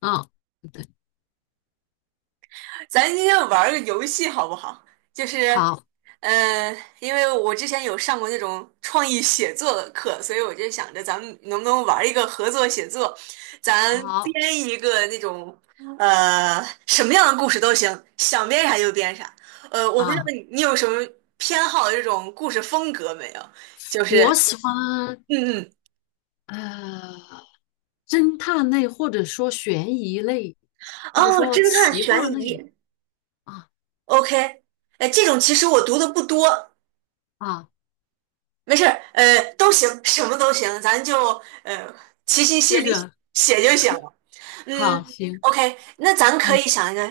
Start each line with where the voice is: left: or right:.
left: 嗯，对，
right: 咱今天玩儿个游戏好不好？就是，
left: 好，
right: 因为我之前有上过那种创意写作的课，所以我就想着咱们能不能玩儿一个合作写作，咱编
left: 好
right: 一个那种，什么样的故事都行，想编啥就编啥。我不知道
left: 啊，
right: 你有什么偏好的这种故事风格没有？就是，
left: 我喜欢
right: 嗯嗯，
left: 呃侦探类，或者说悬疑类，或者
right: 哦，
left: 说
right: 侦探
left: 奇
right: 悬
left: 幻类。
right: 疑
left: 啊，
right: ，OK，哎，这种其实我读的不多。
left: 啊，
right: 没事儿，都行，什么都行，咱就呃齐心协
left: 试
right: 力
left: 着
right: 写就行了。
left: 好
right: 嗯
left: 行。
right: ，OK,那咱可
left: 嗯，
right: 以想一个，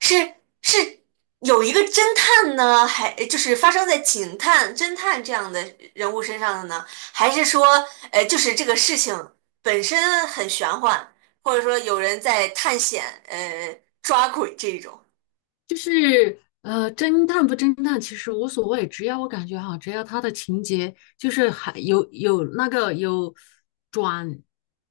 right: 是是有一个侦探呢，还就是发生在警探、侦探这样的人物身上的呢，还是说，就是这个事情本身很玄幻，或者说有人在探险，抓鬼这一种。
left: 就是侦探不侦探其实无所谓，只要我感觉哈，只要他的情节就是还有那个有转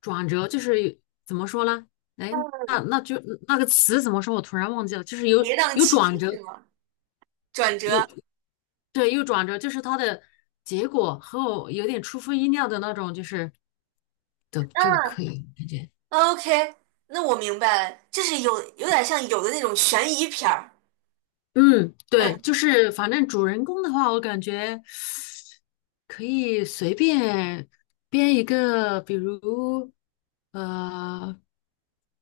left: 转折，就是怎么说呢？哎，那就那个词怎么说？我突然忘记了，就是有
right: 跌宕
left: 有
right: 起伏
left: 转折。
right: 是吗？转折。
left: 对，又转折，就是它的结果和我有点出乎意料的那种，就是的就可以感觉。
right: OK,那我明白了，就是有点像有的那种悬疑片儿。
left: 嗯，对，
right: 嗯，
left: 就是反正主人公的话，我感觉可以随便编一个，比如呃，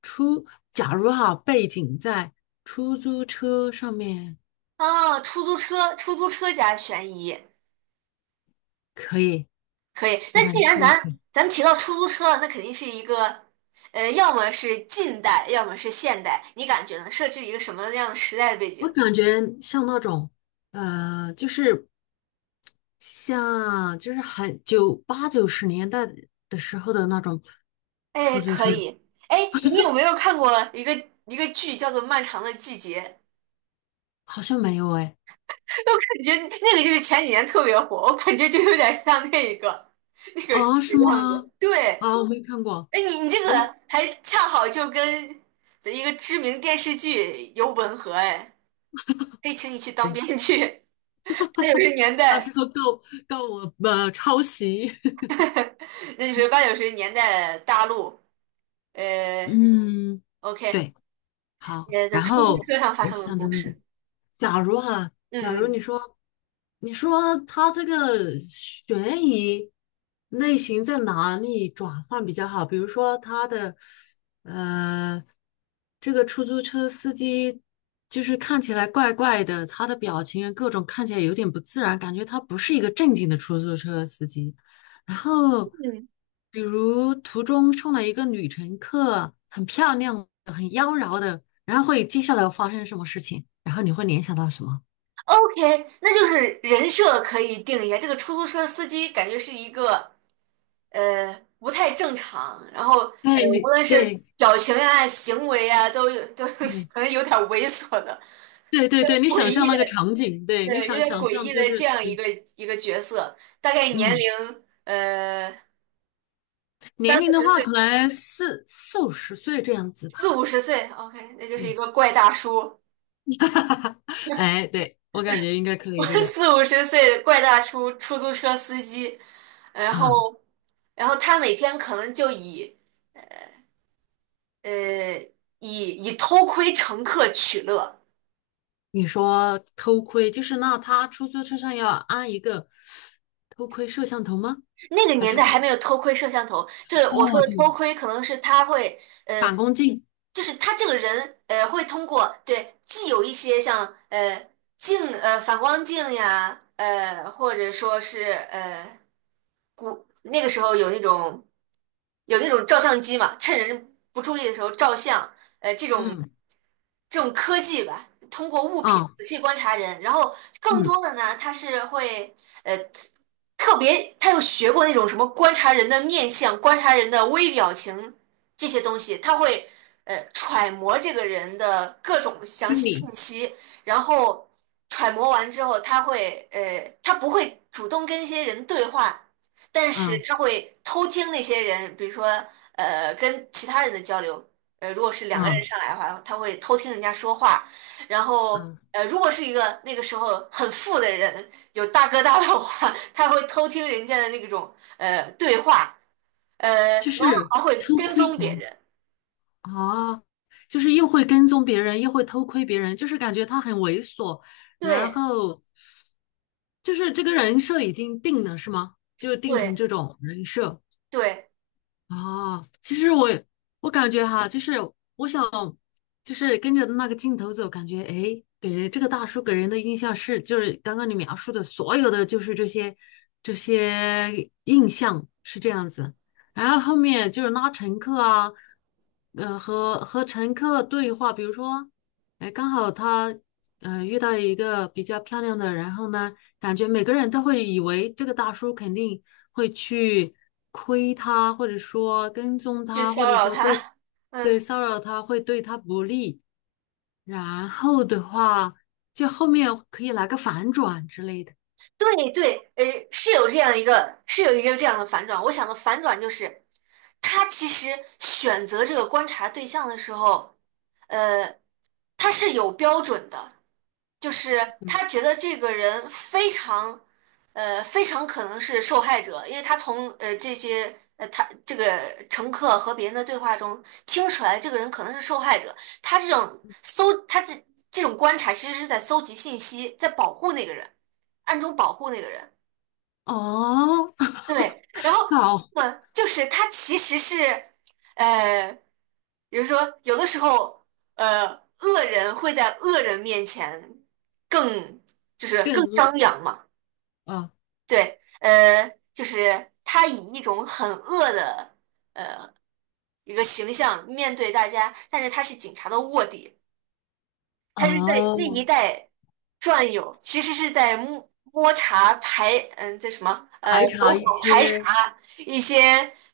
left: 出，假如哈，背景在出租车上面。
right: 啊，出租车，出租车加悬疑，
left: 可以，
right: 可以。
left: 我
right: 那
left: 感
right: 既
left: 觉
right: 然
left: 这个。
right: 咱提到出租车了，那肯定是一个，要么是近代，要么是现代，你感觉呢？设置一个什么样的时代的背景？
left: 我感觉像那种，就是像就是很九八九十年代的时候的那种
right: 哎，
left: 出租
right: 可
left: 车，
right: 以。哎，你有没有看过一个剧叫做《漫长的季节》？
left: 好像没有哎。
right: 我感觉那个就是前几年特别火，我感觉就有点像那个剧
left: 啊，
right: 的
left: 是
right: 样子。
left: 吗？
right: 对。
left: 啊，我没看过。
right: 哎，你这个
left: 我
right: 还恰好就跟一个知名电视剧有吻合哎，可以请你去当
left: 对，
right: 编剧。八九十年
left: 到时
right: 代，
left: 候告我抄袭。
right: 那就是八九十年代大陆，呃
left: 嗯，
right: ，OK,
left: 对，好。
right: 在
left: 然
right: 出租
left: 后
right: 车上发
left: 我
right: 生的
left: 想着
right: 故事。
left: 假如哈，
right: 嗯
left: 假如你
right: 嗯
left: 说，你说他这个悬疑类型在哪里转换比较好？比如说，他的这个出租车司机就是看起来怪怪的，他的表情啊各种看起来有点不自然，感觉他不是一个正经的出租车司机。然后，
right: 嗯
left: 比如途中上来一个女乘客，很漂亮的很妖娆的，然后接下来会发生什么事情？然后你会联想到什么？
right: ，OK,那就是人设可以定一下。这个出租车司机感觉是一个不太正常，然后
left: 对，
right: 无
left: 你
right: 论是
left: 对
right: 表情啊、行为啊，都有都
left: 对，
right: 可能有点猥琐的、
left: 对对对对对你
right: 诡
left: 想
right: 异
left: 象那
right: 的。
left: 个场景，对你
right: 对，有
left: 想
right: 点
left: 想
right: 诡
left: 象
right: 异
left: 就
right: 的这
left: 是
right: 样一
left: 对。
right: 个一个角色，大概年龄
left: 嗯，
right: 呃三
left: 年龄
right: 四
left: 的
right: 十
left: 话，可
right: 岁、
left: 能四五十岁这样子吧。
right: 四五十岁，OK,那就是一
left: 对，
right: 个怪大叔。
left: 哎，对，我感觉应该可以这 个
right: 四五十岁的怪大叔，出租车司机，然后
left: 啊。
right: 然后他每天可能就呃以偷窥乘客取乐。
left: 你说偷窥，就是那他出租车上要安一个偷窥摄像头吗？
right: 那个
left: 还
right: 年
left: 是
right: 代
left: 说，
right: 还没有偷窥摄像头，就是我说
left: 哦，
right: 的
left: 对，
right: 偷窥，可能是他会，呃，
left: 反光镜？
right: 就是他这个人，会通过对，既有一些像呃镜，呃反光镜呀，或者说是古那个时候有那种照相机嘛，趁人不注意的时候照相，呃，这种
left: 嗯，
right: 这种科技吧，通过物品
left: 啊，
right: 仔细观察人，然后更
left: 嗯，
right: 多的呢，他是会呃特别，他有学过那种什么观察人的面相、观察人的微表情这些东西，他会揣摩这个人的各种详细信息，然后揣摩完之后，他会他不会主动跟一些人对话，但是
left: 啊，
right: 他会偷听那些人，比如说跟其他人的交流。如果是两个人
left: 啊，
right: 上来的话，他会偷听人家说话，然后
left: 嗯，
right: 如果是一个那个时候很富的人，有大哥大的话，他会偷听人家的那种对话，
left: 就
right: 然后
left: 是
right: 还会
left: 偷
right: 跟
left: 窥
right: 踪别
left: 狂。
right: 人。
left: 啊，就是又会跟踪别人，又会偷窥别人，就是感觉他很猥琐，然
right: 对
left: 后就是这个人设已经定了，是吗？就定成
right: 对
left: 这种人设。
right: 对，
left: 啊，其实我感觉哈，就是我想，就是跟着那个镜头走，感觉诶，给人这个大叔给人的印象是，就是刚刚你描述的所有的，就是这些印象是这样子。然后后面就是拉乘客啊，和乘客对话，比如说。哎，刚好他遇到一个比较漂亮的，然后呢，感觉每个人都会以为这个大叔肯定会去亏他，或者说跟踪
right: 去
left: 他，或
right: 骚
left: 者
right: 扰
left: 说对，
right: 他。嗯，
left: 对骚扰他，会对他不利。然后的话，就后面可以来个反转之类的。
right: 对对，是有这样一个是有一个这样的反转，我想的反转就是，他其实选择这个观察对象的时候。呃，他是有标准的，就是他觉得这个人非常，非常可能是受害者，因为他从这些他这个乘客和别人的对话中听出来，这个人可能是受害者。他这种观察其实是在搜集信息，在保护那个人，暗中保护那个人。
left: 哦，
right: 对，然后
left: 好，
right: 就是他其实是，呃。比如说，有的时候，呃，恶人会在恶人面前更就是更
left: 更恶
right: 张扬嘛。
left: 啊。
right: 对，就是他以一种很恶的一个形象面对大家，但是他是警察的卧底，他是在那
left: 哦，
right: 一带转悠，其实是在摸查排，这什么，
left: 排
right: 走
left: 查
right: 访
left: 一
right: 排
left: 些
right: 查一些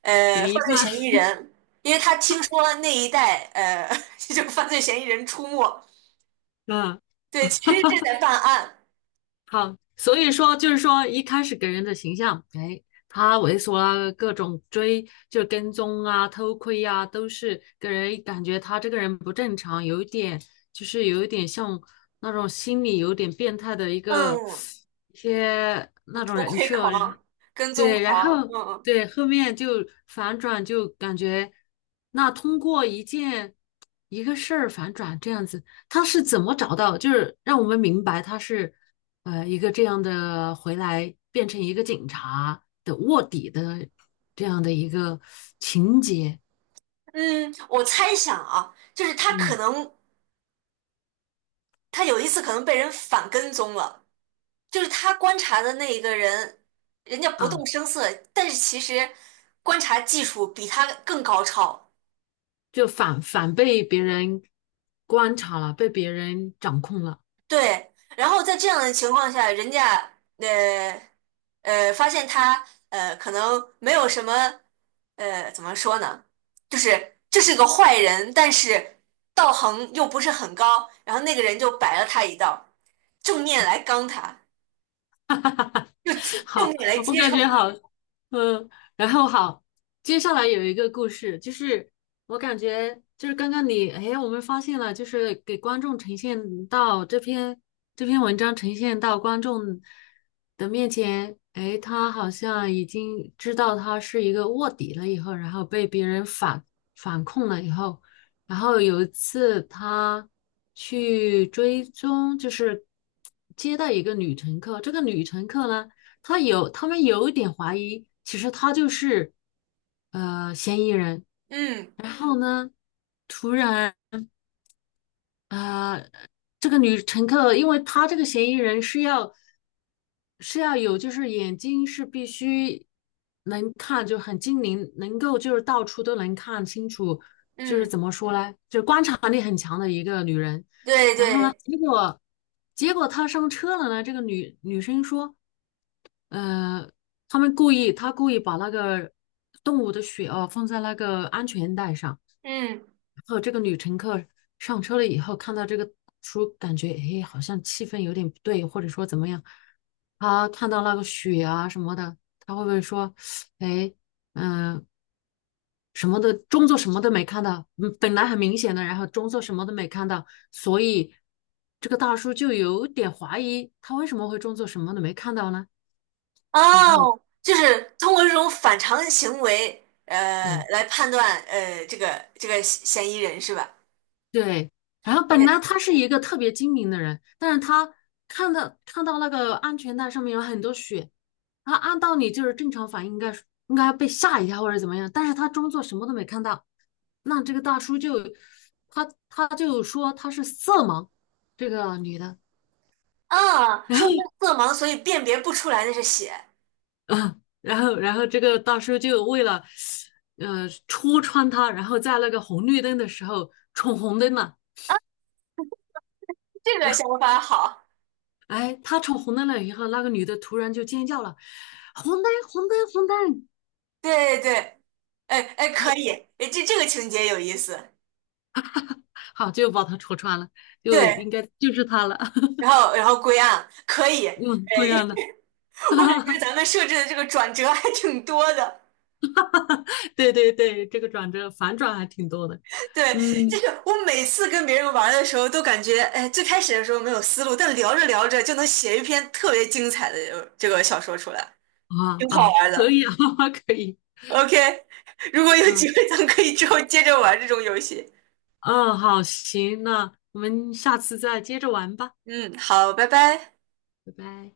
left: 嫌
right: 犯
left: 疑
right: 罪
left: 犯
right: 嫌疑人，因为他听说那一带就犯罪嫌疑人出没。
left: 啊。
right: 对，其实这在办案。
left: 好，所以说就是说一开始给人的形象，哎，他猥琐啊，各种追，就跟踪啊，偷窥啊，都是给人感觉他这个人不正常，有一点像那种心理有点变态的一个
right: 嗯，什
left: 一些
right: 么
left: 那种
right: 偷
left: 人
right: 窥
left: 设。
right: 狂、跟踪
left: 对，然
right: 狂。
left: 后
right: 嗯
left: 对后面就反转，就感觉那通过一个事儿反转这样子，他是怎么找到，就是让我们明白他是一个这样的回来变成一个警察的卧底的这样的一个情节。
right: 嗯，我猜想啊，就是
left: 嗯
right: 他有一次可能被人反跟踪了，就是他观察的那一个人，人家不动
left: 啊，
right: 声色，但是其实观察技术比他更高超。
left: 就反被别人观察了，被别人掌控了。
right: 对，然后在这样的情况下，人家呃发现他可能没有什么怎么说呢，就是这是个坏人，但是道行又不是很高，然后那个人就摆了他一道，正面来刚他，就 正
left: 好，
right: 面来
left: 我
right: 揭
left: 感
right: 穿。
left: 觉好。嗯，然后好，接下来有一个故事，就是我感觉就是刚刚你，哎，我们发现了，就是给观众呈现到这篇文章呈现到观众的面前。哎，他好像已经知道他是一个卧底了以后，然后被别人反控了以后。然后有一次他去追踪，就是接待一个女乘客。这个女乘客呢，他们有一点怀疑，其实她就是嫌疑人。
right: 嗯
left: 然后呢，突然呃，这个女乘客，因为她这个嫌疑人是要有，就是眼睛是必须能看，就很精灵，能够就是到处都能看清楚，就是
right: 嗯，
left: 怎么说呢，就是观察力很强的一个女人。
right: 对
left: 呢
right: 对，
left: 结果他上车了呢，这个女生说，呃，他故意把那个动物的血哦放在那个安全带上。
right: 嗯
left: 然后这个女乘客上车了以后，看到这个书，感觉哎，好像气氛有点不对，或者说怎么样，她看到那个血啊什么的，她会不会说，哎，嗯、什么的，装作什么都没看到，嗯，本来很明显的，然后装作什么都没看到，所以这个大叔就有点怀疑他为什么会装作什么都没看到呢？然后
right: 哦，就是通过这种反常行为
left: 对
right: 来判断这个嫌疑人是吧？
left: 对，然后本
right: 对
left: 来他是一个特别精明的人，但是他看到那个安全带上面有很多血，然后按道理就是正常反应应该是应该被吓一跳或者怎么样，但是他装作什么都没看到，那这个大叔就他就说他是色盲，这个女的。
right: 啊，
left: 然
right: 说
left: 后
right: 明色盲，所以辨别不出来那是血，
left: 啊，然后这个大叔就为了戳穿他，然后在那个红绿灯的时候闯红灯了。
right: 这个想法好。
left: 哎，他闯红灯了以后，那个女的突然就尖叫了，红灯红灯红灯，
right: 对对对，哎哎，可以，哎这个情节有意思。
left: 好就把他戳穿了，就
right: 对，
left: 应该就是他了。
right: 然后归案可以，哎，
left: 嗯，贵阳的。
right: 就 我感觉 咱们设置的这个转折还挺多的。
left: 对对对，这个转折反转还挺多的。
right: 对，就
left: 嗯
right: 是我每次跟别人玩的时候，都感觉哎，最开始的时候没有思路，但聊着聊着就能写一篇特别精彩的这个小说出来，
left: 啊，
right: 挺好
left: 啊，
right: 玩的。
left: 可以啊。可以。
right: OK,如果
left: 嗯
right: 有机
left: 啊
right: 会，咱们可以之后接着玩这种游戏。
left: 嗯，好，行，那我们下次再接着玩吧。
right: 嗯，好，拜拜。
left: 拜拜。